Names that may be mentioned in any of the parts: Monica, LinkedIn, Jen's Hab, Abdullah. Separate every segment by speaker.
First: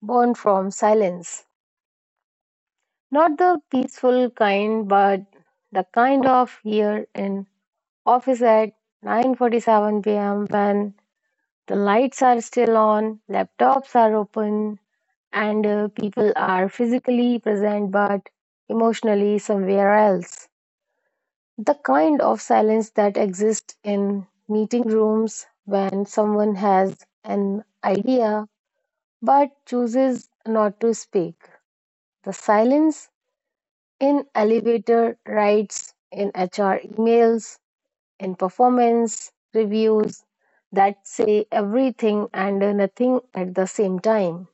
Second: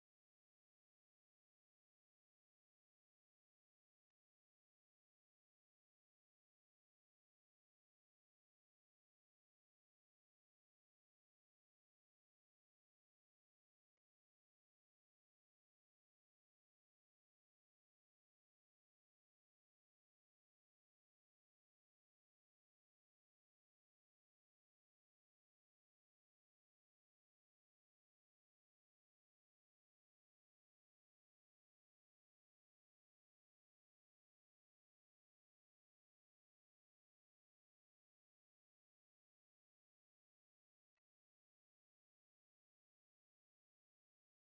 Speaker 1: born from silence. Not the peaceful kind, but the kind of here in office at 9:47 p.m. when the lights are still on, laptops are open, and people are physically present but emotionally somewhere else. The kind of silence that exists in meeting rooms when someone has an idea but chooses not to speak. The silence in elevator rides, in HR emails, in performance reviews that say everything and nothing at the same time.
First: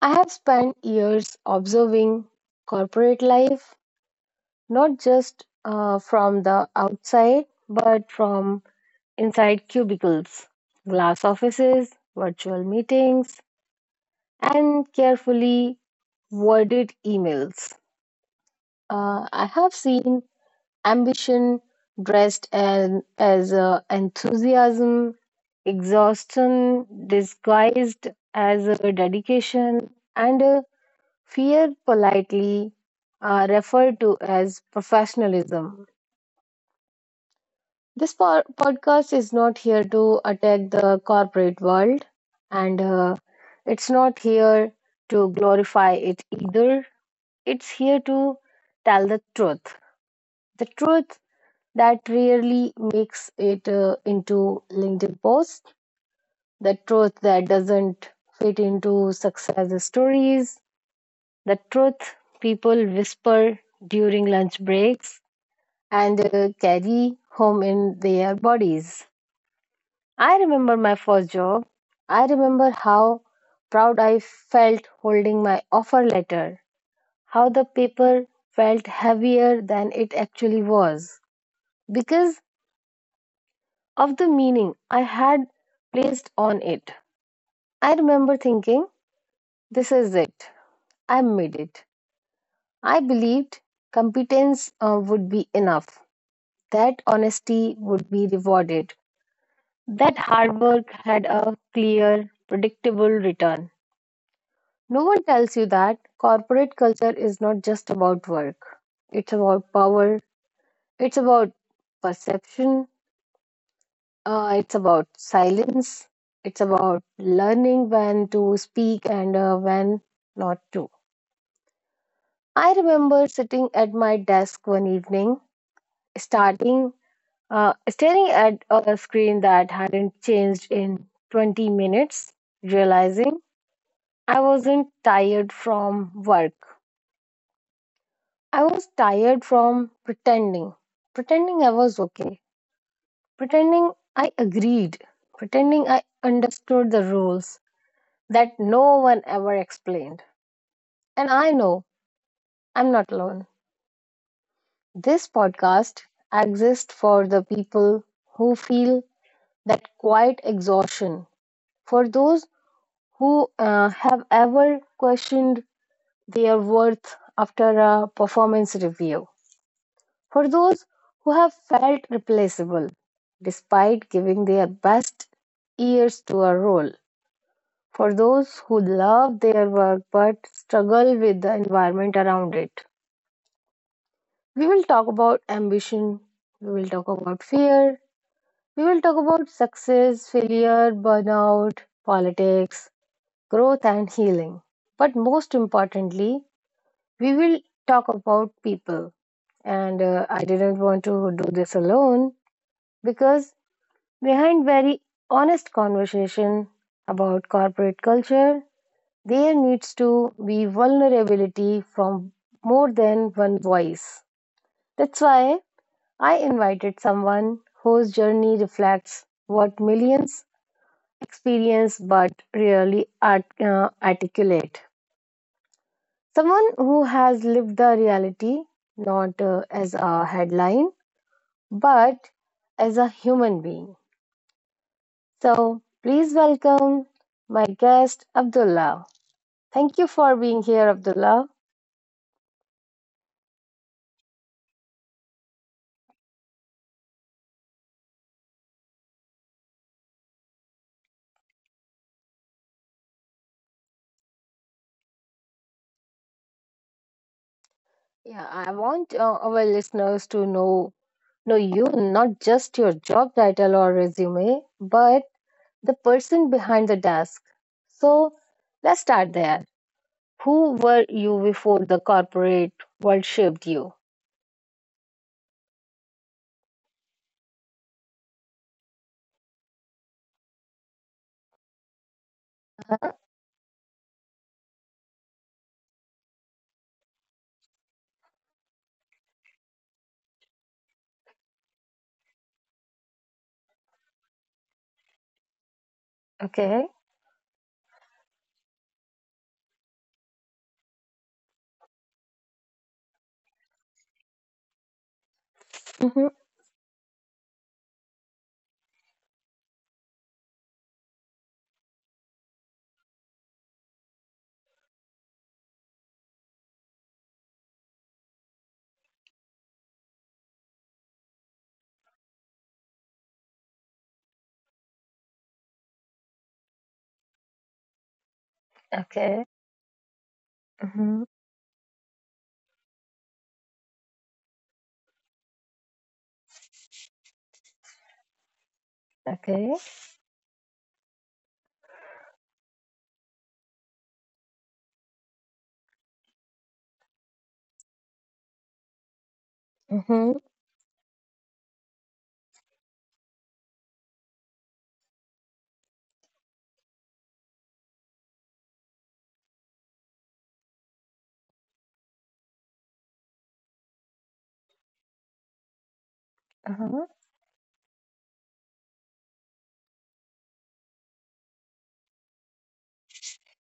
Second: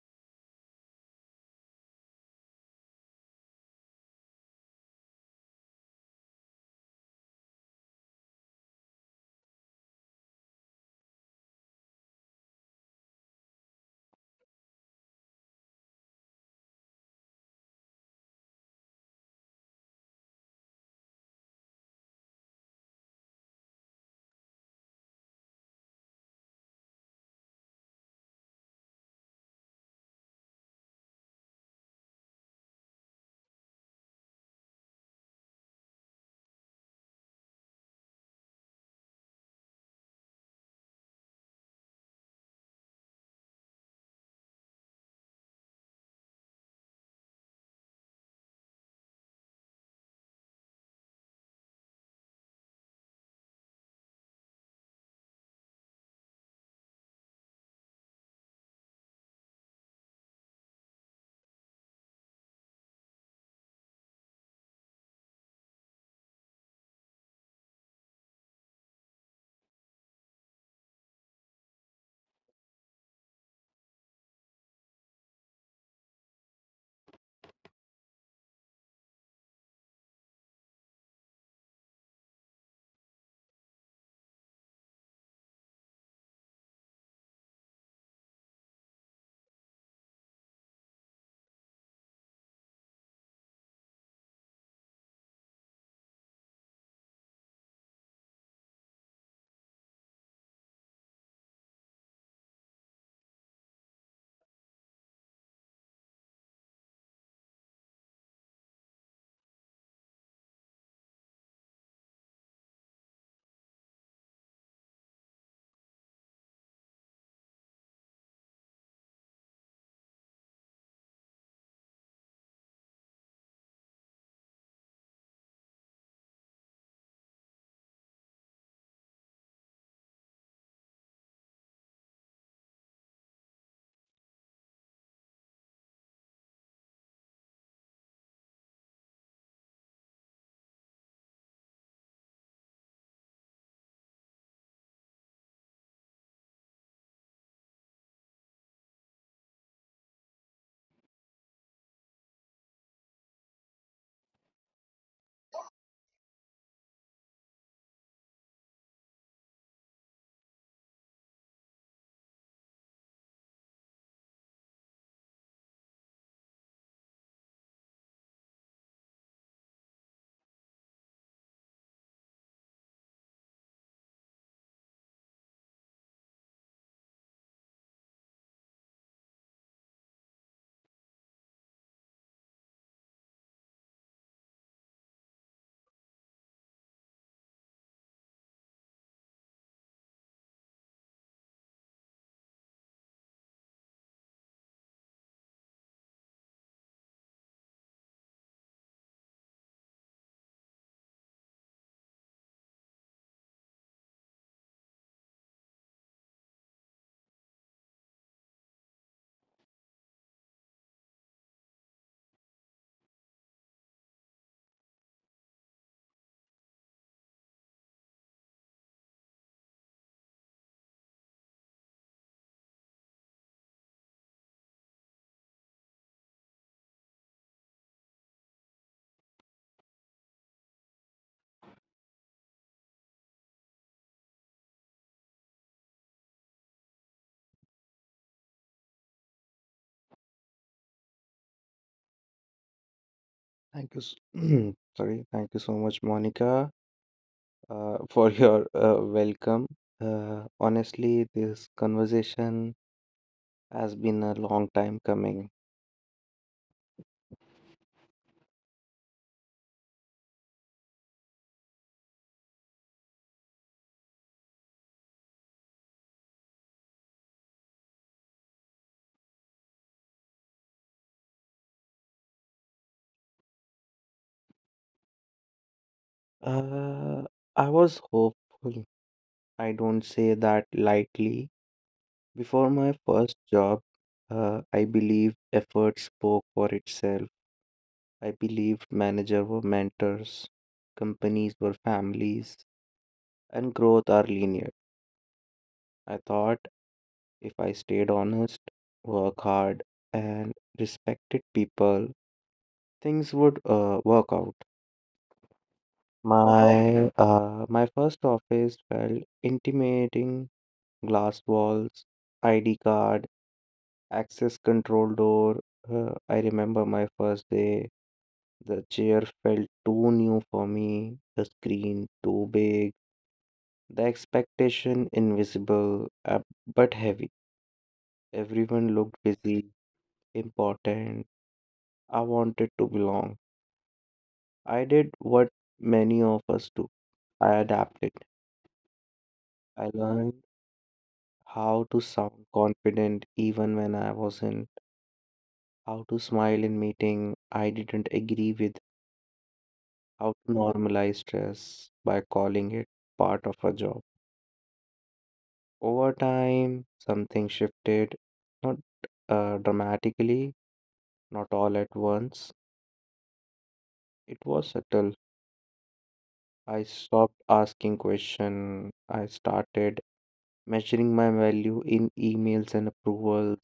Speaker 1: I have spent years observing corporate life, not just from the outside, but from inside cubicles, glass offices, virtual meetings, and carefully worded emails. I have seen ambition dressed as enthusiasm, exhaustion disguised as a dedication, and a fear, politely referred to as professionalism. This podcast is not here to attack the corporate world, and it's not here to glorify it either. It's here to tell the truth. The truth that rarely makes it into LinkedIn posts, the truth that doesn't fit into success stories, the truth people whisper during lunch breaks and carry home in their bodies. I remember my first job. I remember how proud I felt holding my offer letter, how the paper felt heavier than it actually was because of the meaning I had placed on it. I remember thinking, this is it. I made it. I believed competence would be enough, that honesty would be rewarded, that hard work had a clear, predictable return. No one tells you that corporate culture is not just about work. It's about power, it's about perception, it's about silence, it's about learning when to speak and when not to. I remember sitting at my desk one evening, starting staring at a screen that hadn't changed in 20 minutes, realizing I wasn't tired from work. I was tired from pretending. Pretending I was okay. Pretending I agreed. Pretending I understood the rules that no one ever explained. And I know I'm not alone. This podcast exists for the people who feel that quiet exhaustion, for those who have ever questioned their worth after a performance review. For those who have felt replaceable despite giving their best years to a role, for those who love their work but struggle with the environment around it. We will talk about ambition, we will talk about fear, we will talk about success, failure, burnout, politics, growth, and healing. But most importantly, we will talk about people. And I didn't want to do this alone because behind very honest conversation about corporate culture, there needs to be vulnerability from more than one voice. That's why I invited someone whose journey reflects what millions experience but rarely articulate. Someone who has lived the reality not as a headline but as a human being. So, please welcome my guest, Abdullah. Thank you for being here, Abdullah.
Speaker 2: Thank you. S- Sorry. Thank you so much, Monica, for your welcome. Honestly, this conversation has been a long time coming.
Speaker 1: Yeah, I want our listeners to know you, not just your job title or resume, but the person behind the desk. So, let's start there. Who were you before the corporate world shaped you?
Speaker 2: Uh, I was hopeful. I don't say that lightly. Before my first job, I believed effort spoke for itself. I believed managers were mentors, companies were families, and growth are linear. I thought.
Speaker 1: Okay.
Speaker 2: If I stayed honest, work hard, and respected people, things would work out.
Speaker 1: Mm-hmm.
Speaker 2: My first office felt intimidating glass walls, ID card, access control door. I remember my first day. The chair felt too new for me, the screen too big, the expectation invisible but heavy. Everyone looked
Speaker 1: Okay.
Speaker 2: busy,
Speaker 1: Mm-hmm.
Speaker 2: important, I wanted to belong. I did what many of us do. I adapted.
Speaker 1: Okay.
Speaker 2: I learned how to sound confident even when I wasn't, how to smile in meeting I didn't agree with, how
Speaker 1: Mm-hmm.
Speaker 2: to normalize stress by calling it part of a job. Over time, something shifted, not dramatically, not all at once. It was subtle. I
Speaker 1: Uh-huh.
Speaker 2: stopped asking questions. I started measuring my value in emails and approvals.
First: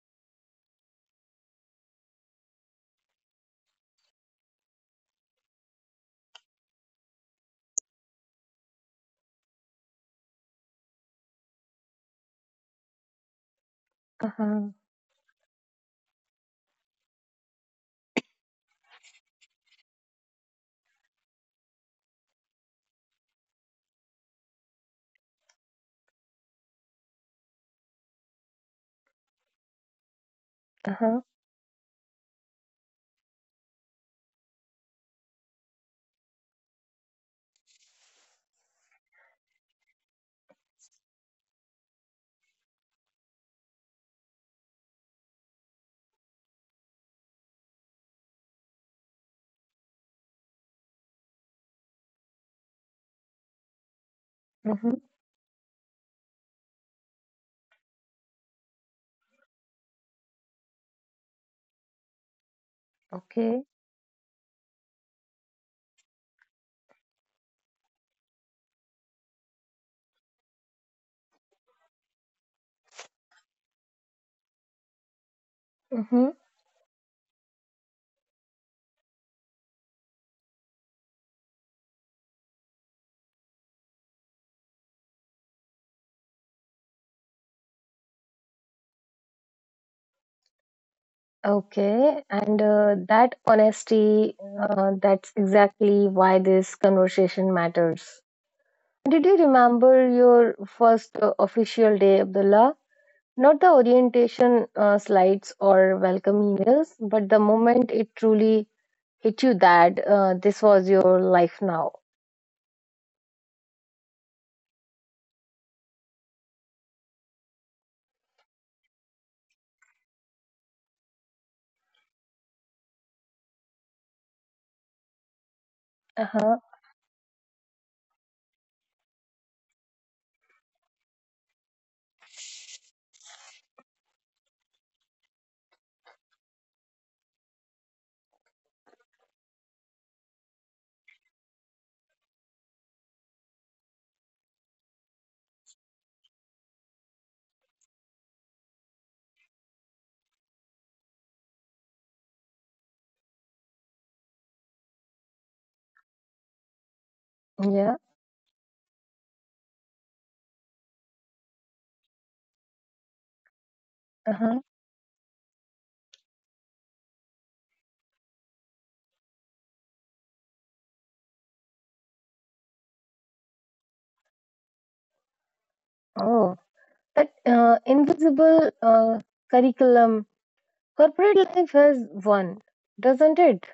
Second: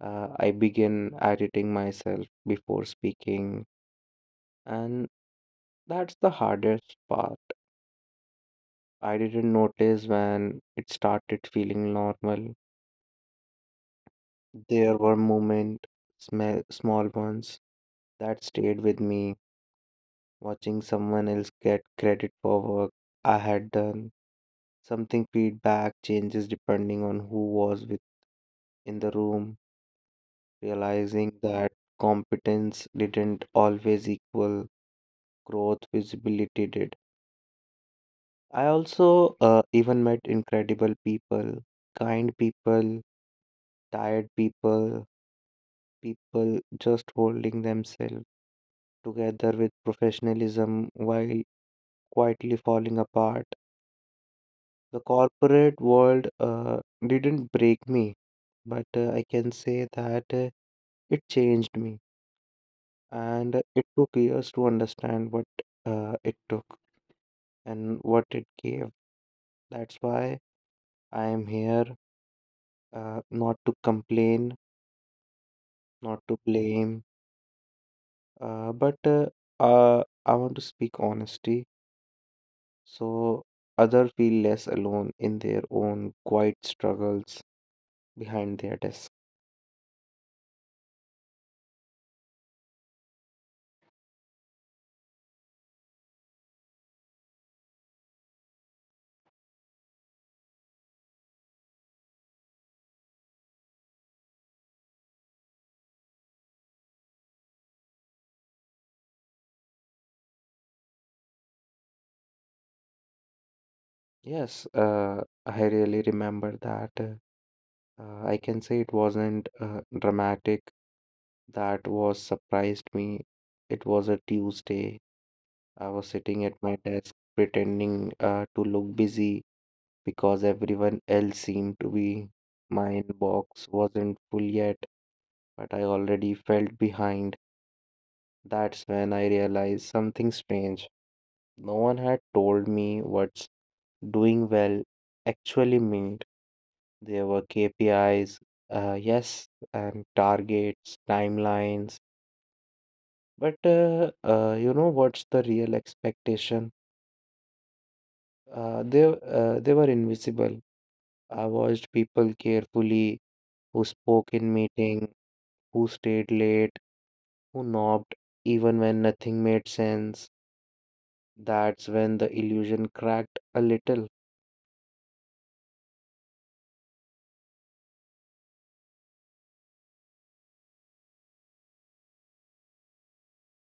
Speaker 2: I began editing myself before speaking, and that's the hardest part. I didn't notice when it started feeling normal.
Speaker 1: Uh-huh.
Speaker 2: There were moments, small ones, that stayed with me. Watching someone else get credit for work I had done, something feedback changes depending on who was with in the room.
Speaker 1: Uh-huh.
Speaker 2: Realizing that competence didn't always equal growth visibility did. I also even met incredible people, kind people, tired people, people just holding themselves together with professionalism while quietly falling apart.
Speaker 1: Mm-hmm.
Speaker 2: The corporate world didn't break me, but I can say that it changed me, and
Speaker 1: Okay.
Speaker 2: it took years to understand what it took and what it gave. That's why I am here, not to complain, not to blame, but I want to speak honesty so other feel less alone in their own quiet struggles behind their desk.
Speaker 1: Okay, and that honesty, that's exactly why this conversation matters. Did you remember your first official day, Abdullah? Not the orientation slides or welcome emails, but the moment it truly hit you that this was your life now.
Speaker 2: Yes, I really remember that. I can say it wasn't dramatic. That was surprised me. It was a Tuesday. I was
Speaker 1: Uh
Speaker 2: sitting
Speaker 1: huh.
Speaker 2: at my desk pretending to look busy because everyone else seemed to be. My inbox wasn't full yet, but I already felt behind. That's when I realized something strange. No one had told me what's doing well actually meant. There were KPIs, yes, and targets, timelines. But you know what's the real expectation?
Speaker 1: Yeah.
Speaker 2: They, they were invisible. I watched people carefully, who spoke
Speaker 1: Uh
Speaker 2: in
Speaker 1: huh.
Speaker 2: meeting, who stayed late, who knocked even when nothing made sense. That's when the illusion cracked a little.
Speaker 1: Oh, that invisible curriculum. Corporate life has one, doesn't it?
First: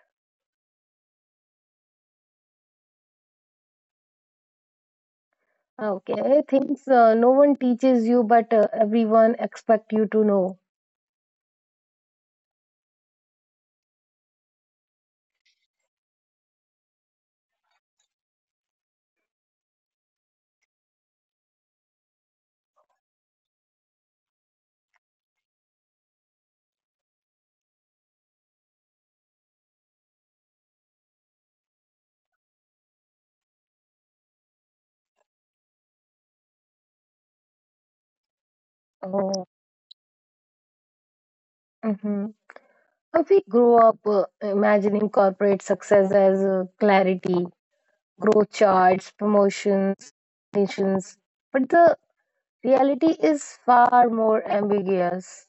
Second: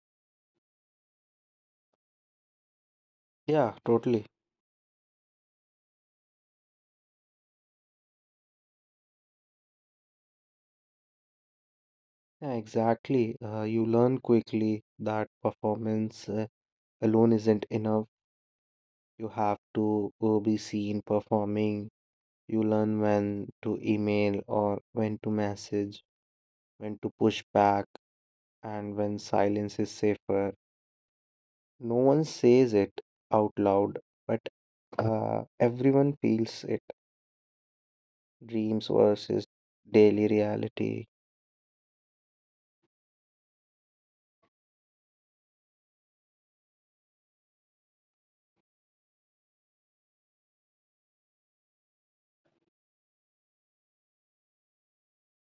Speaker 2: Yeah, totally.
Speaker 1: Okay, things no one teaches you, but everyone expect you to know.
Speaker 2: Yeah, exactly. You learn quickly that performance alone isn't enough. You have to be seen performing. You learn when to email or when to message, when to push back and when silence is safer. No one says it out loud, but everyone feels it. Dreams versus
Speaker 1: Oh.
Speaker 2: daily reality.
Speaker 1: Hmm. We grow up imagining corporate success as clarity, growth charts, promotions, recognitions, but the reality is far more ambiguous.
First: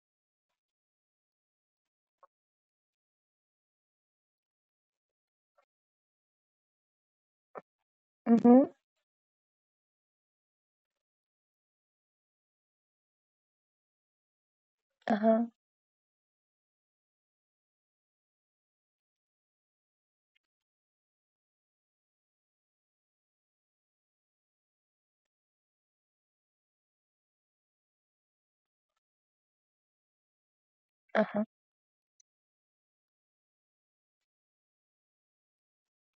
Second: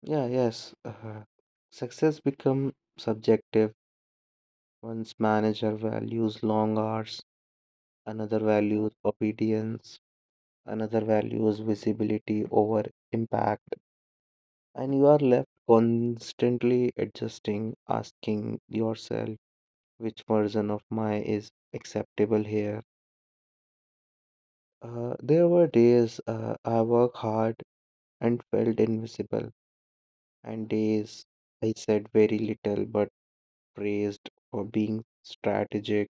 Speaker 2: Yeah, yes. Success become subjective. One's manager values long hours, another
Speaker 1: Mm-hmm.
Speaker 2: values obedience, another values visibility over impact, and you are
Speaker 1: Uh-huh.
Speaker 2: left constantly adjusting, asking yourself which version of my is acceptable here. There were days I worked hard and felt invisible, and days
Speaker 1: Uh-huh.
Speaker 2: I said very little but praised for being strategic.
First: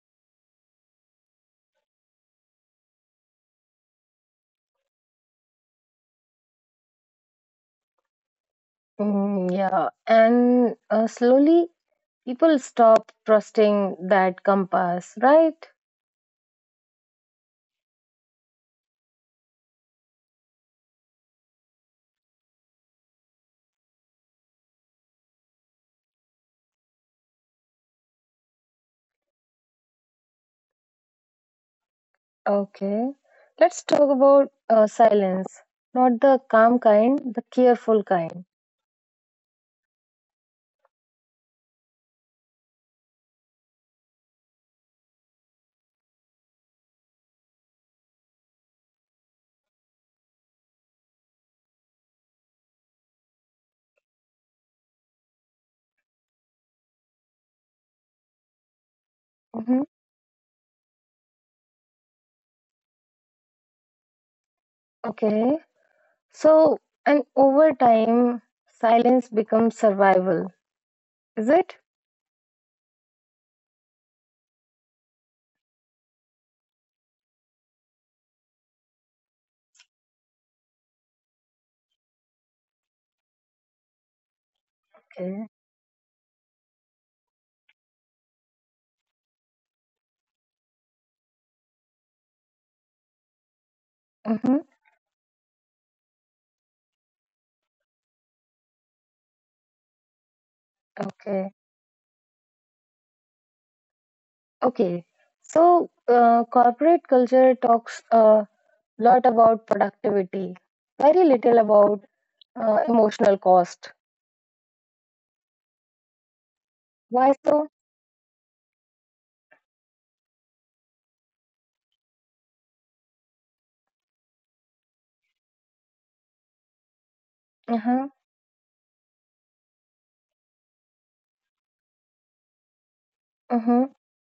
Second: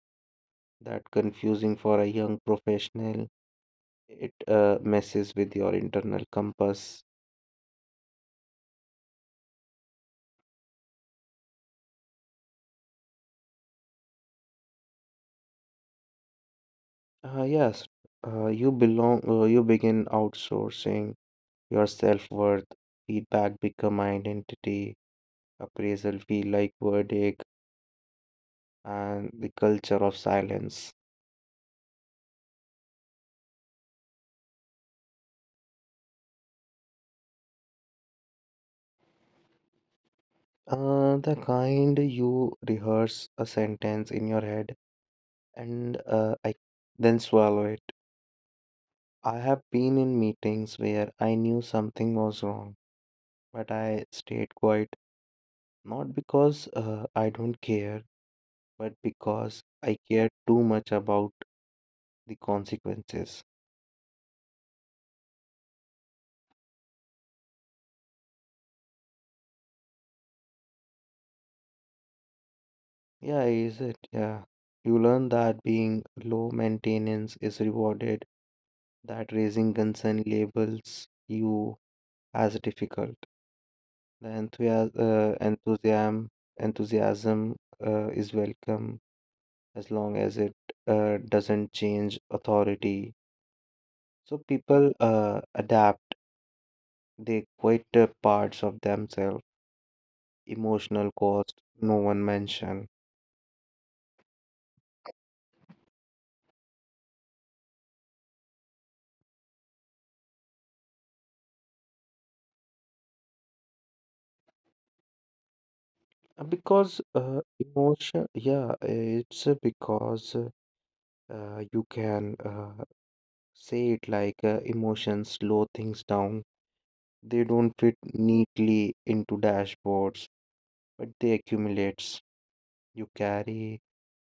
Speaker 2: That confusing for a young professional. It messes with your internal compass.
Speaker 1: Mm, yeah, and slowly people stop trusting that compass, right?
Speaker 2: Yes, you belong. You begin outsourcing your self worth. Feedback become identity. Appraisal feel like verdict and the culture of silence.
Speaker 1: Okay. Let's talk about silence. Not the calm kind, the careful kind.
Speaker 2: The kind you rehearse a sentence in your head and I then swallow it. I have been in meetings where I knew something was wrong, but I stayed quiet, not because I don't care, but because
Speaker 1: Hmm.
Speaker 2: I care too much about the consequences.
Speaker 1: Okay. So, and over time, silence becomes survival. Is it?
Speaker 2: Yeah, is it? Yeah. You learn that being low maintenance is rewarded, that raising concern labels you as difficult. The enthusiasm, uh,
Speaker 1: Okay.
Speaker 2: enthusiasm, enthusiasm is welcome as long as it doesn't change authority. So
Speaker 1: Mm-hmm.
Speaker 2: people adapt. They quit parts of themselves. Emotional
Speaker 1: Okay.
Speaker 2: cost, no one mention.
Speaker 1: Okay. So, corporate culture talks a lot about productivity, very little about emotional cost.
Speaker 2: Because
Speaker 1: Why so?
Speaker 2: emotion. Yeah, it's because you can say it like emotions slow things down. They don't fit
Speaker 1: Uh-huh.
Speaker 2: neatly into dashboards, but they accumulates. You carry
Speaker 1: Uh-huh.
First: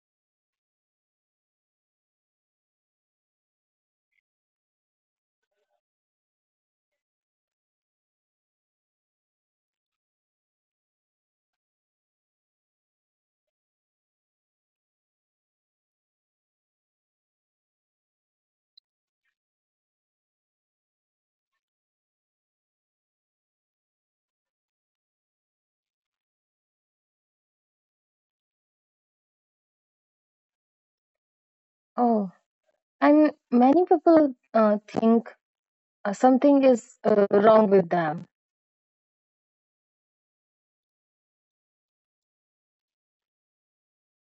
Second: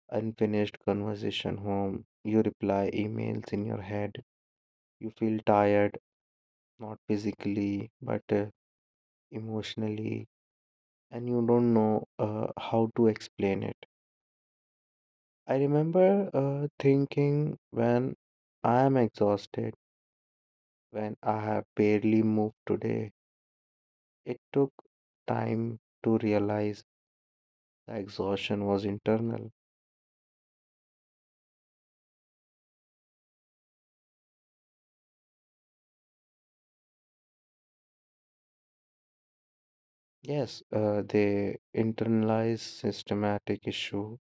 Speaker 2: unfinished conversation home. You reply emails in your head. You feel tired, not physically, but emotionally, and you don't know how to explain it. I remember thinking when I am exhausted, when I have barely moved today, it took time to realize the exhaustion was internal.
Speaker 1: Oh. And many people think something is wrong with them.
Speaker 2: Yes, they internalize systematic issue.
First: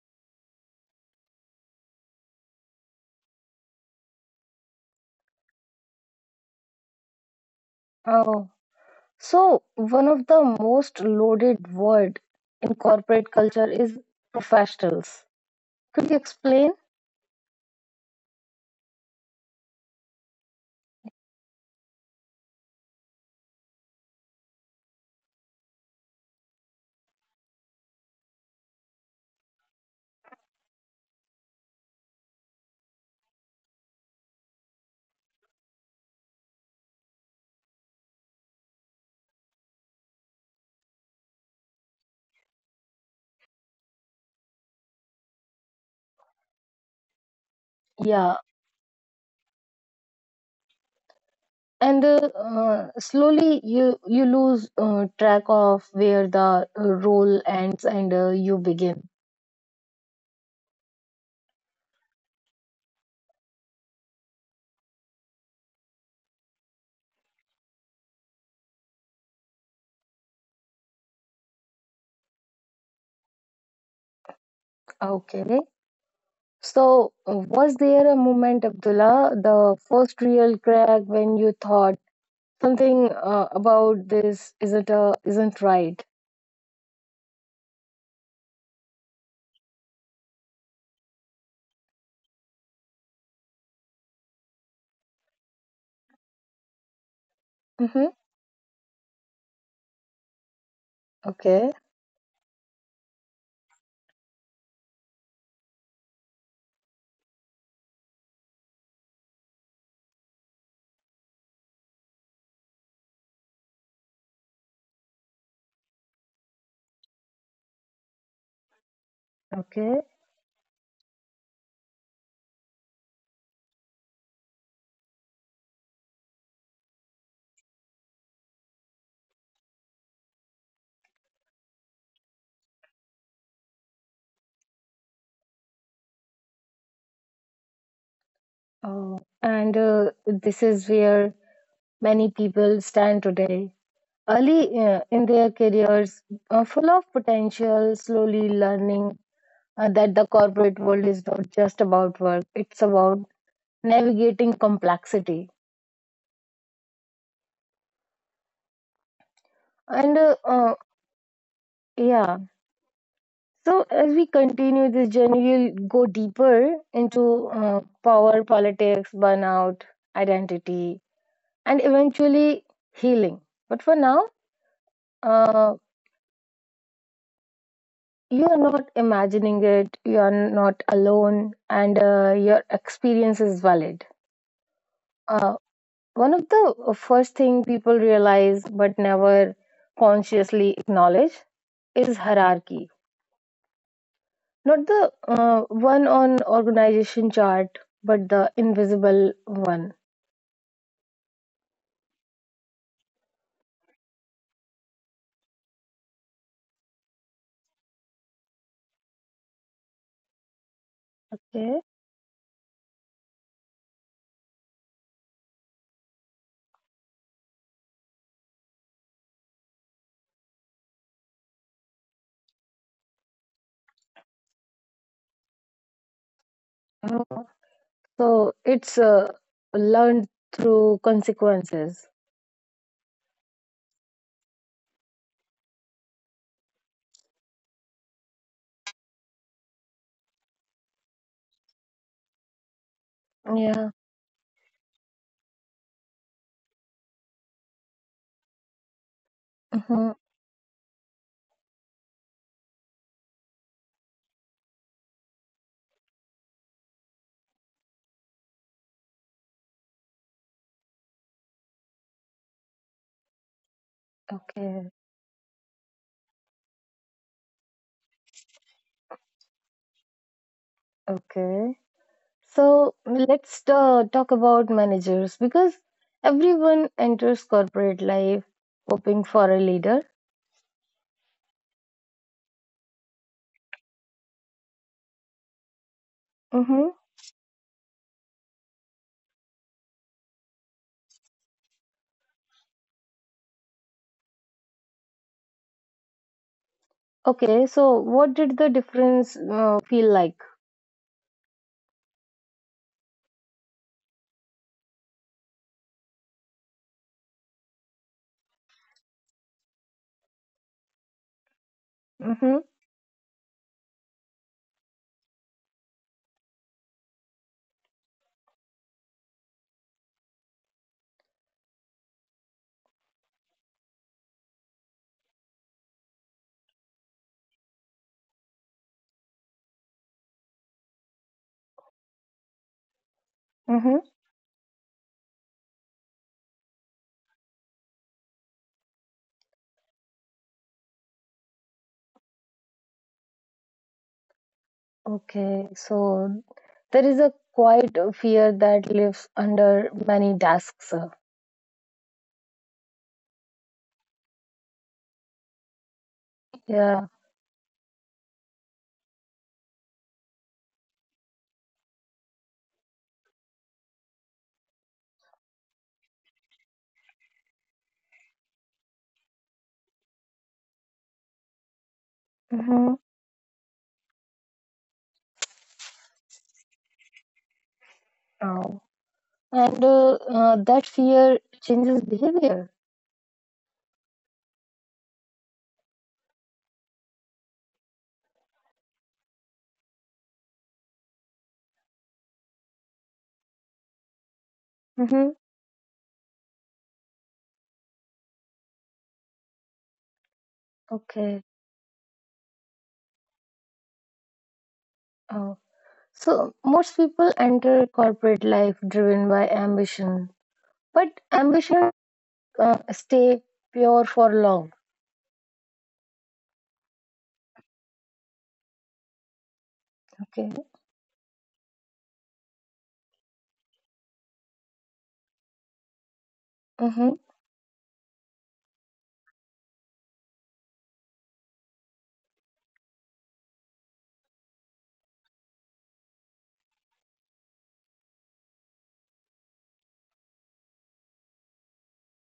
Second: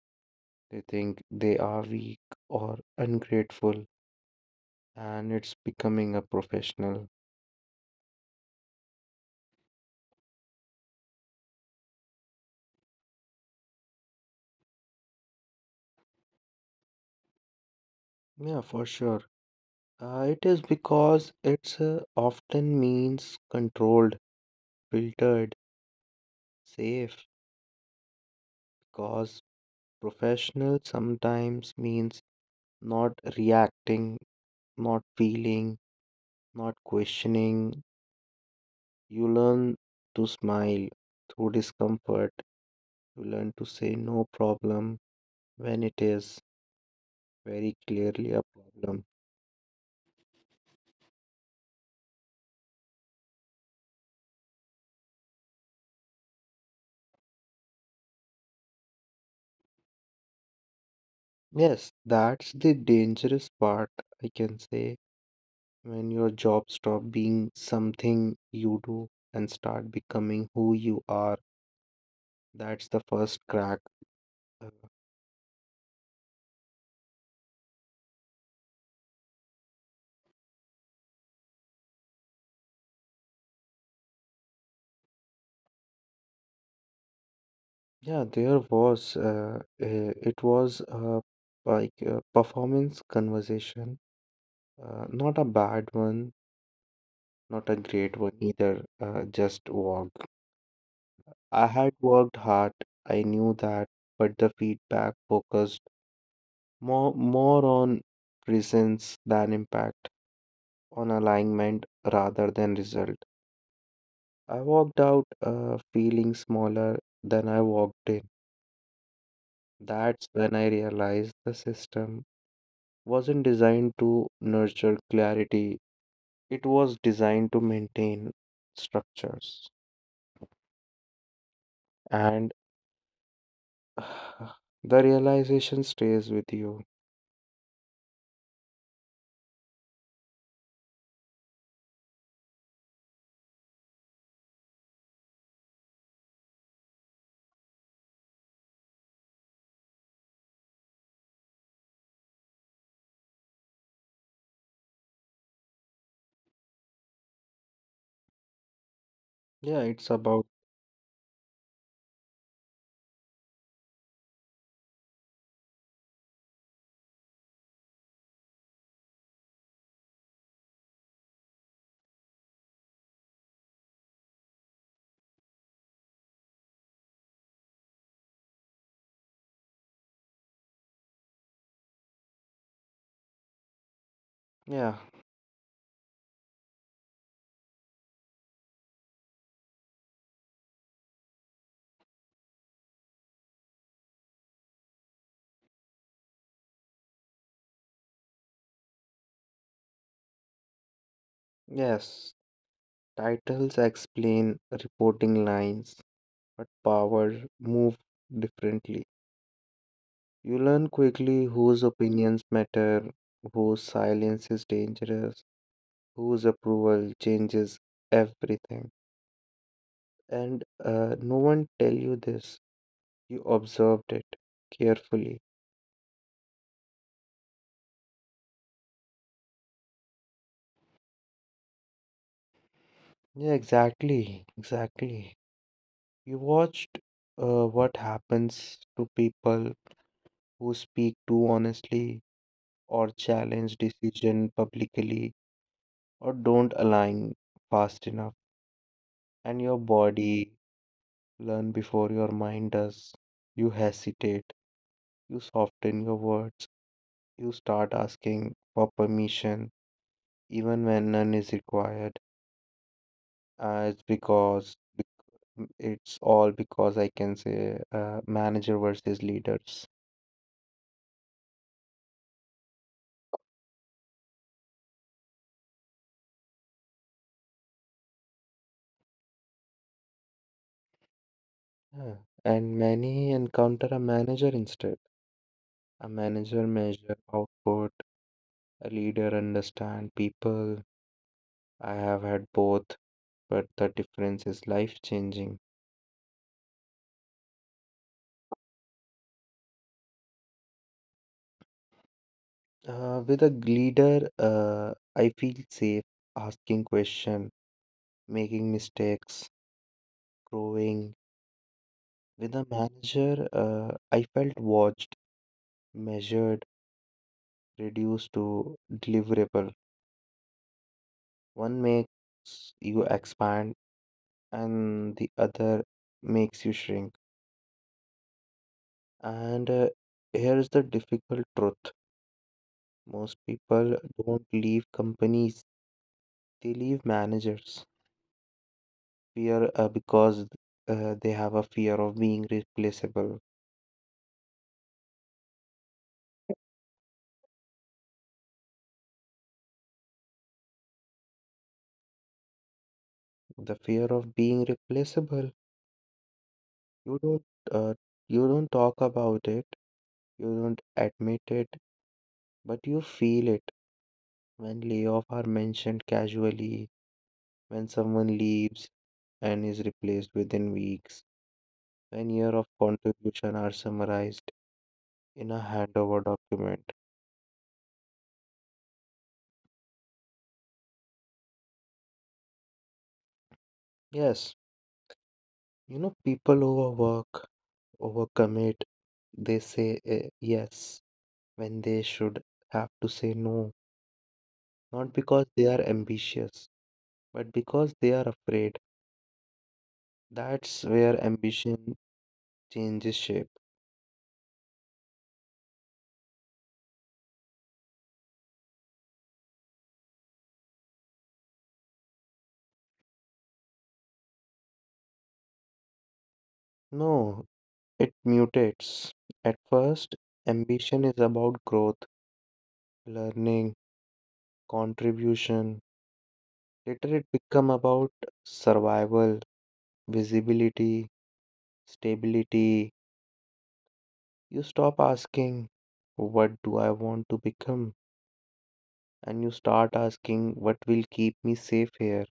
Speaker 2: They think they are weak or ungrateful, and it's becoming a professional.
Speaker 1: Oh, so one of the most loaded word in corporate culture is professionals. Could you explain?
Speaker 2: Yeah, for sure. It is because it's often means controlled, filtered, safe. Because professional sometimes means not reacting, not feeling, not questioning. You learn to smile through discomfort to learn to say no problem when it is very clearly
Speaker 1: Yeah,
Speaker 2: a problem.
Speaker 1: and slowly you lose track of where the role ends and you begin.
Speaker 2: Yes, that's the dangerous part, I can say, when your job stop being something you do and start becoming who you are. That's the first crack. Uh,
Speaker 1: Okay. So, was there a moment, Abdullah, the first real crack when you thought something about this isn't right?
Speaker 2: yeah, there was, it was like a performance conversation, not a bad one, not a
Speaker 1: Mm-hmm.
Speaker 2: great one either, just walk. I
Speaker 1: Okay.
Speaker 2: had worked hard, I knew that, but the feedback focused more on presence than impact, on alignment rather than result. I walked out feeling smaller than I walked in.
Speaker 1: Okay.
Speaker 2: That's when I realized the system wasn't designed to nurture clarity, it was designed to maintain structures. And the realization stays with you.
Speaker 1: Oh, and this is where many people stand today. Early in their careers, full of potential, slowly learning that the corporate world is not just about work, it's about navigating complexity.
Speaker 2: Yeah, it's
Speaker 1: And
Speaker 2: about,
Speaker 1: Yeah, so as we continue this journey, we'll go deeper into power, politics, burnout, identity, and eventually healing. But for now, uh, you are not imagining it. You are not alone and your experience is valid.
Speaker 2: yeah.
Speaker 1: uh, One of the first thing people realize but never consciously acknowledge is hierarchy, not the uh, one on organization chart but the invisible one.
Speaker 2: Yes, titles explain reporting lines, but powers move differently. You learn quickly
Speaker 1: Okay?
Speaker 2: whose opinions matter, whose silence is dangerous, whose approval changes everything. And no one tell you this. You observed it carefully.
Speaker 1: Uh, so it's learned through consequences.
Speaker 2: Yeah, exactly, exactly. You watched what happens to people who speak too honestly, or challenge
Speaker 1: Yeah.
Speaker 2: decision publicly, or don't align fast enough, and your
Speaker 1: Hmm.
Speaker 2: body learn before your mind does. You hesitate, you soften your words, you start asking for permission even when none is required. uh, it's because
Speaker 1: Okay.
Speaker 2: it's all because I can say manager versus leaders.
Speaker 1: Okay. So let's talk about managers because everyone enters corporate life hoping for a leader.
Speaker 2: Yeah. And many encounter a manager instead. A manager
Speaker 1: Mm-hmm.
Speaker 2: measure output, a leader understand people. I have had both, but the difference is life-changing.
Speaker 1: Okay, so what did the difference feel like?
Speaker 2: With a leader, I feel safe asking questions, making mistakes, growing. With
Speaker 1: Mm-hmm.
Speaker 2: a manager, I felt watched, measured, reduced to deliverable. One makes you expand, and the other makes you shrink. And here's the difficult truth. Most people
Speaker 1: Mm-hmm.
Speaker 2: don't leave companies, they leave managers. Fear because they have a fear of being replaceable.
Speaker 1: Okay, so there is a quiet fear that lives under many tasks.
Speaker 2: The fear of being replaceable,
Speaker 1: Yeah.
Speaker 2: you don't uh, you don't talk about it, you don't admit it, but you feel it when layoff are mentioned casually, when someone leaves and is replaced within weeks, when year of
Speaker 1: Mm-hmm.
Speaker 2: contribution are summarized in a handover document.
Speaker 1: Oh. And that fear changes behavior.
Speaker 2: Yes, you know people overwork, overcommit. They say yes when they should have to say no, not
Speaker 1: Mm-hmm.
Speaker 2: because they are ambitious, but because they are afraid. That's where
Speaker 1: Okay.
Speaker 2: ambition changes shape.
Speaker 1: Oh. So, most people enter corporate life driven by ambition, but ambition stay pure for long.
Speaker 2: No, it mutates. At first,
Speaker 1: Okay.
Speaker 2: ambition is about growth, learning, contribution. Later,
Speaker 1: Mm-hmm.
Speaker 2: it becomes about survival, visibility, stability. You stop asking, what do I want to become? And you start asking, what will keep me safe here?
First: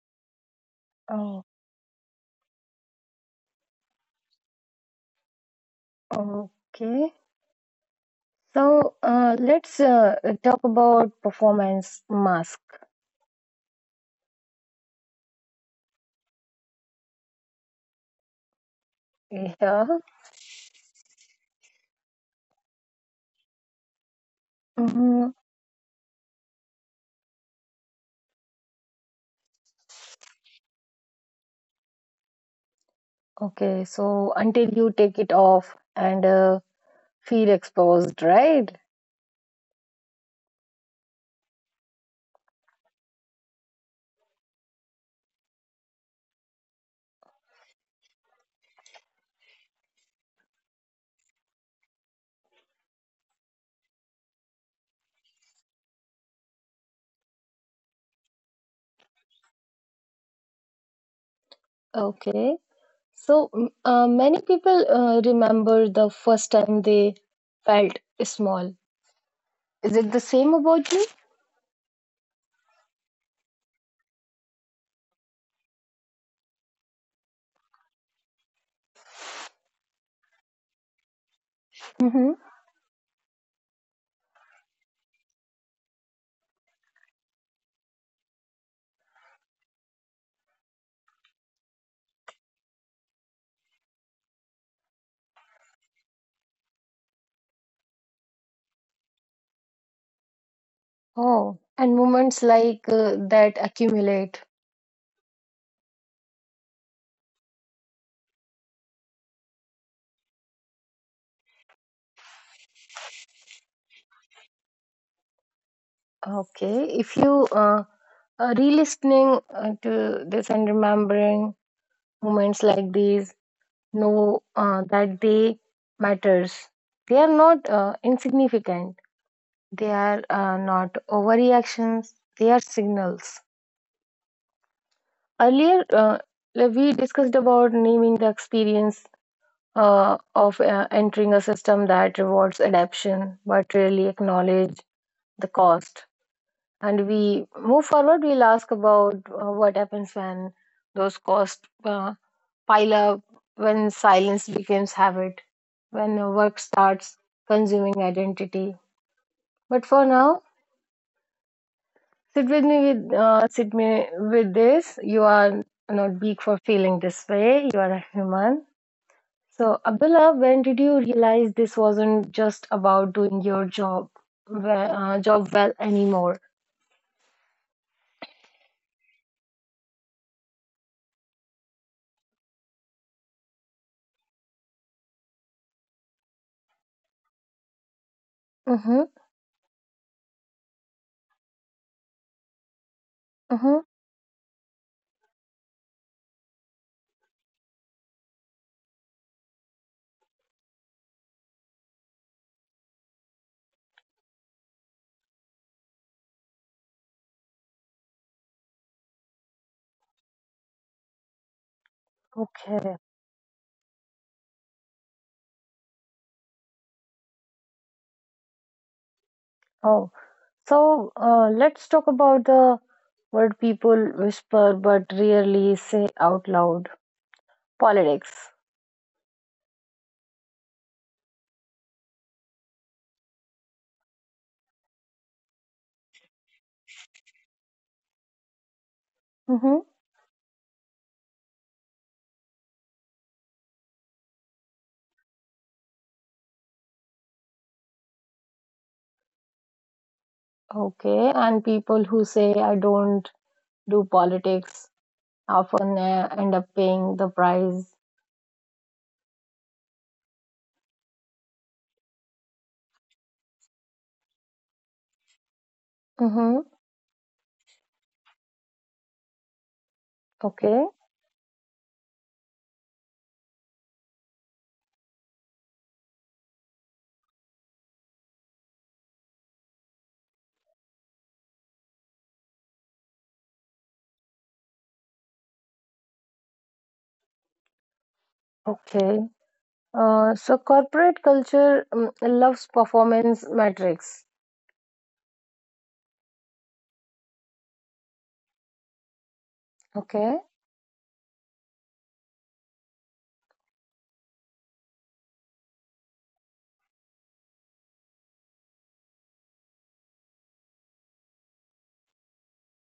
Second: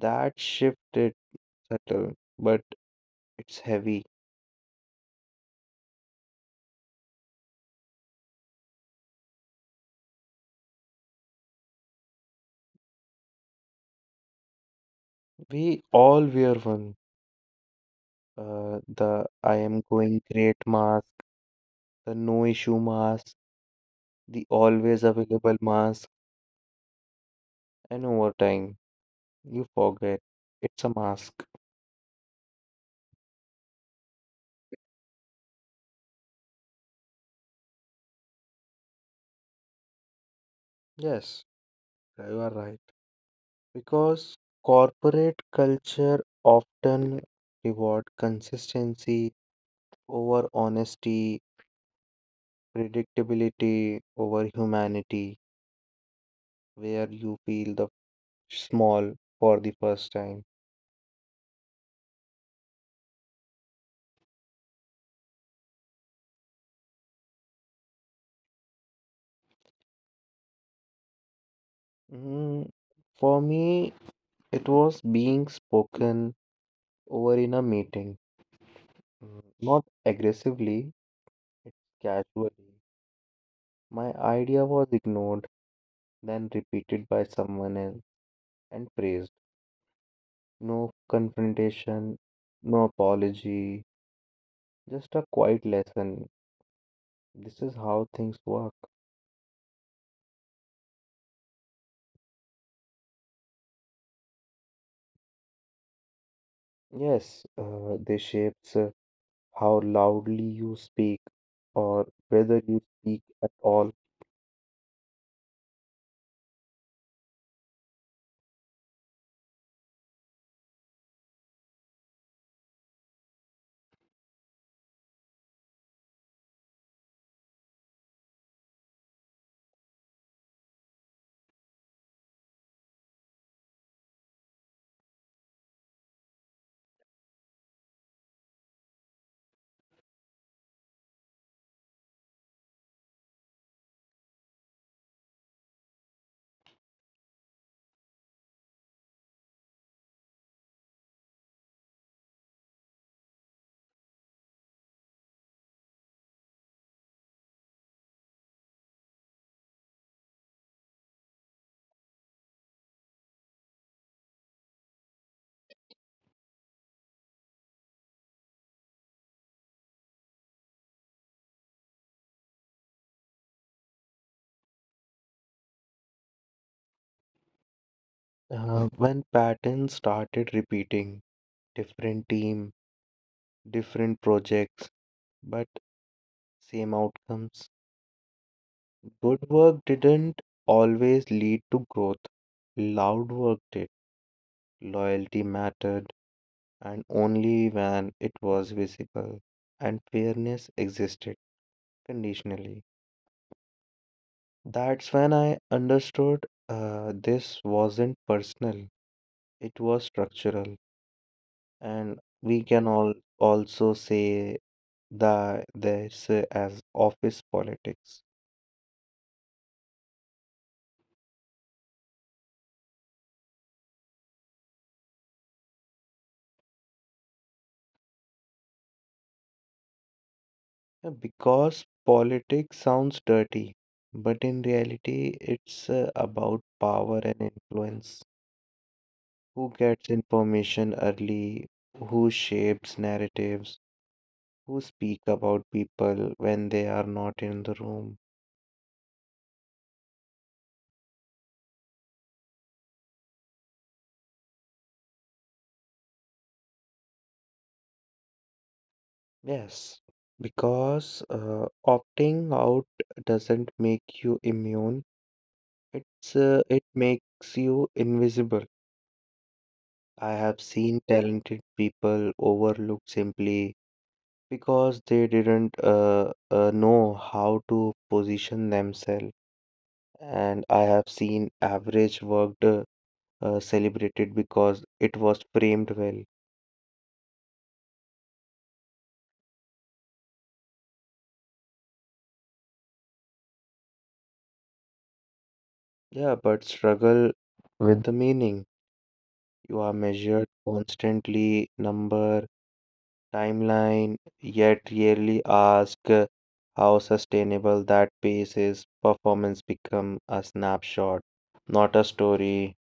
Speaker 2: That shift is
Speaker 1: Oh,
Speaker 2: subtle, but it's heavy.
Speaker 1: okay. So, let's talk about performance mask.
Speaker 2: We all wear one. The I am
Speaker 1: Yeah.
Speaker 2: going great mask, the no issue mask, the always
Speaker 1: Mm-hmm.
Speaker 2: available mask, and over time, you forget it's a mask.
Speaker 1: Okay. So, until you take it off and feel exposed, right?
Speaker 2: Yes, you are right. Because corporate culture often reward consistency over honesty, predictability over humanity, where you feel the small for the first time?
Speaker 1: Okay. So, many people remember the first time they felt small. Is it the same about you?
Speaker 2: Mm, for me, it was being spoken over in a meeting, mm, not aggressively, it's
Speaker 1: Hmm.
Speaker 2: casually. My idea was ignored, then repeated by someone else and praised. No confrontation, no apology, just a quiet lesson. This is how things work.
Speaker 1: Oh, and moments like that accumulate.
Speaker 2: Yes, they shapes how loudly you speak or whether you speak at all.
Speaker 1: Okay, if you re-listening to this and remembering moments like these, know that they matters. They are not insignificant. They are not overreactions. They are signals. Earlier, we discussed about naming the experience of entering a system that rewards adaption but really acknowledge the cost. And we move forward, we'll ask about what happens when those costs pile up, when silence becomes habit, when work starts consuming identity. But for now, sit me with this. You are not big for feeling this way. You are a human. So, Abdullah, when did you realize this wasn't just about doing your job job well anymore?
Speaker 2: When patterns started repeating, different team, different projects, but same outcomes.
Speaker 1: Mm-hmm,
Speaker 2: Good work didn't always lead to growth. Loud work
Speaker 1: mm-hmm.
Speaker 2: did. Loyalty mattered, and only when it was visible. And fairness existed conditionally. That's when I understood this wasn't personal, it was structural. And we can
Speaker 1: Okay.
Speaker 2: all also say the there's as office politics.
Speaker 1: Oh, so let's talk about the word people whisper but rarely say out loud. Politics.
Speaker 2: Because politics sounds dirty, but in reality it's about power and influence, who
Speaker 1: Mm-hmm.
Speaker 2: gets information early, who shapes narratives, who speak about people when they are not in the room.
Speaker 1: Okay, and people who say I don't do politics often end up paying the price.
Speaker 2: Yes, because opting out doesn't make you immune,
Speaker 1: Mm-hmm.
Speaker 2: it makes you invisible. I have
Speaker 1: Okay.
Speaker 2: seen talented people overlooked simply because they didn't know how to position themselves. And I have seen average worked celebrated because it was framed well.
Speaker 1: Okay. So corporate culture loves performance metrics,
Speaker 2: Yeah, but struggle with the meaning. You are
Speaker 1: okay?
Speaker 2: measured constantly number timeline, yet rarely ask how sustainable that pace is. Performance become a snapshot, not a story.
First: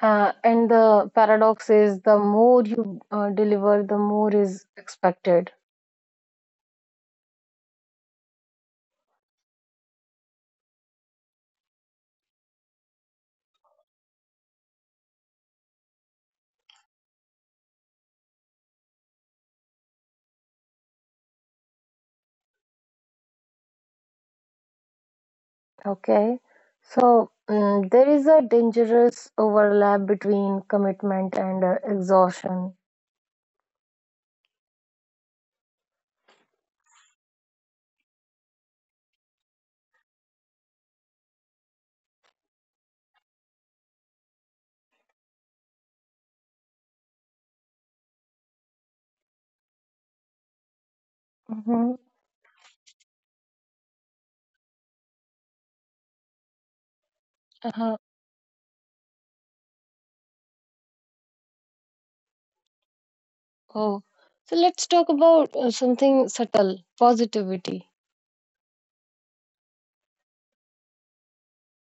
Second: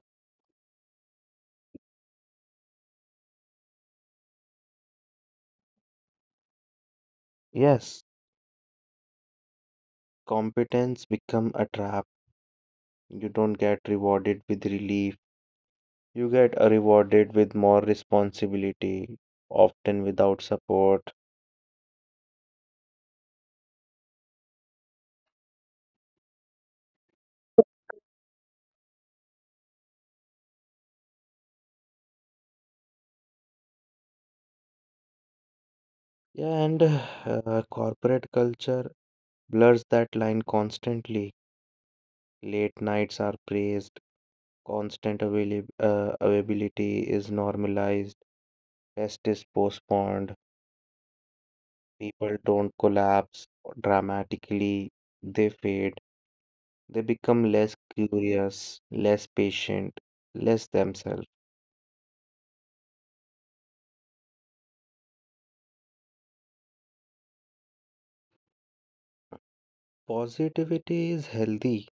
Speaker 1: And the paradox is the more you deliver, the more is expected,
Speaker 2: Yes, competence become a trap. You don't get rewarded with relief. You get rewarded with more responsibility, often without support.
Speaker 1: okay? So there is a dangerous overlap between commitment and exhaustion.
Speaker 2: Yeah, and corporate culture blurs that line constantly. Late nights are praised, constant availability is normalized, test is postponed,
Speaker 1: Hmm.
Speaker 2: people don't collapse dramatically, they fade, they become less
Speaker 1: Uh-huh.
Speaker 2: curious, less patient, less themselves.
Speaker 1: Oh, so let's talk about something subtle, positivity.
Speaker 2: Positivity is healthy,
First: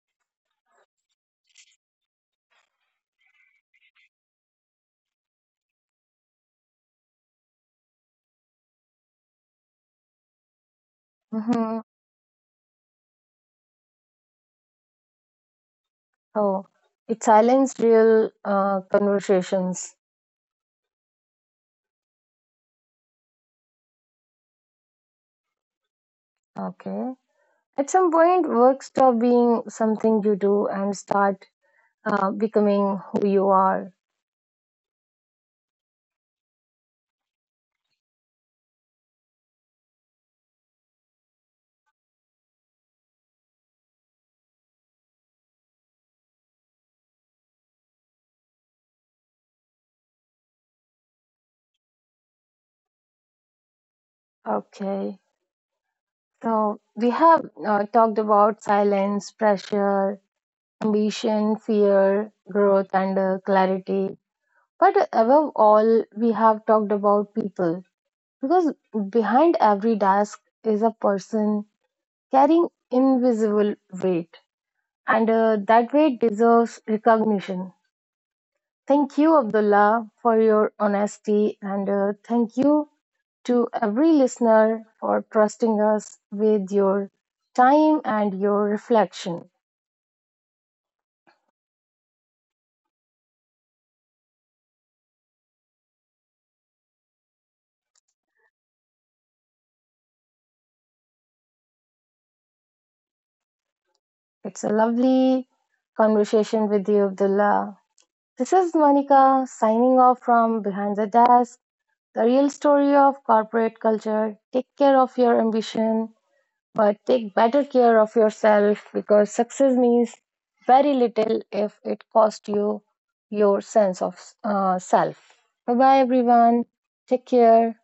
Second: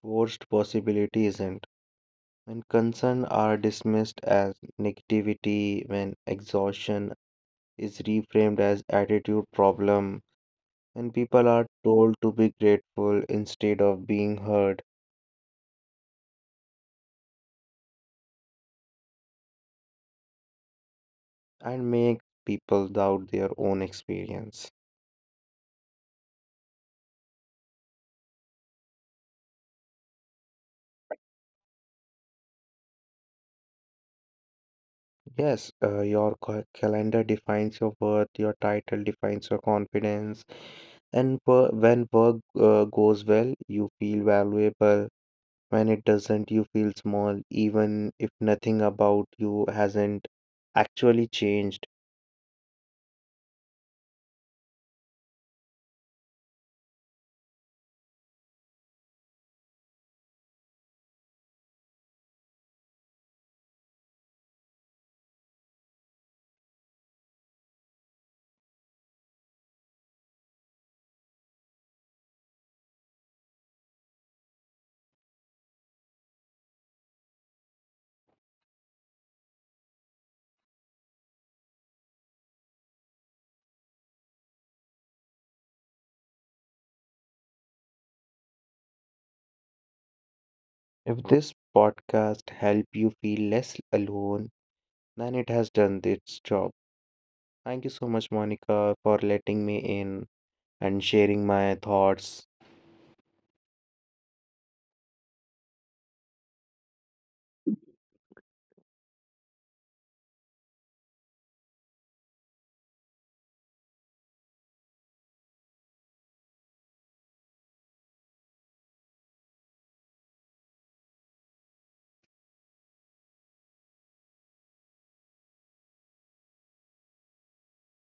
Speaker 2: forced possibility isn't. When concern are dismissed as negativity, when exhaustion is reframed as attitude problem, when people are
Speaker 1: Hmm.
Speaker 2: told to be grateful instead of being heard,
Speaker 1: Oh, it silenced real conversations.
Speaker 2: and make people doubt their own experience.
Speaker 1: Okay. At some point, work stop being something you do and start becoming who you are.
Speaker 2: Yes, your calendar defines your worth, your title defines your confidence, and when work goes well, you feel valuable. When it doesn't, you feel small, even if nothing about you hasn't actually changed.
Speaker 1: Okay, so we have talked about silence, pressure, ambition, fear, growth, and clarity. But above all, we have talked about people because behind every desk is a person carrying invisible weight, and that weight deserves recognition. Thank you, Abdullah, for your honesty, and thank you to every listener for trusting us with your time and your reflection.
Speaker 2: If this podcast help you feel less alone, then it has done its job. Thank you so much, Monica, for letting me in and sharing my thoughts.
Speaker 1: It's a lovely conversation with you, Abdullah. This is Monica signing off from Behind the Desk, the real story of corporate culture. Take care of your ambition. But take better care of yourself because success means very little if it costs you your sense of self. Bye bye, everyone. Take care.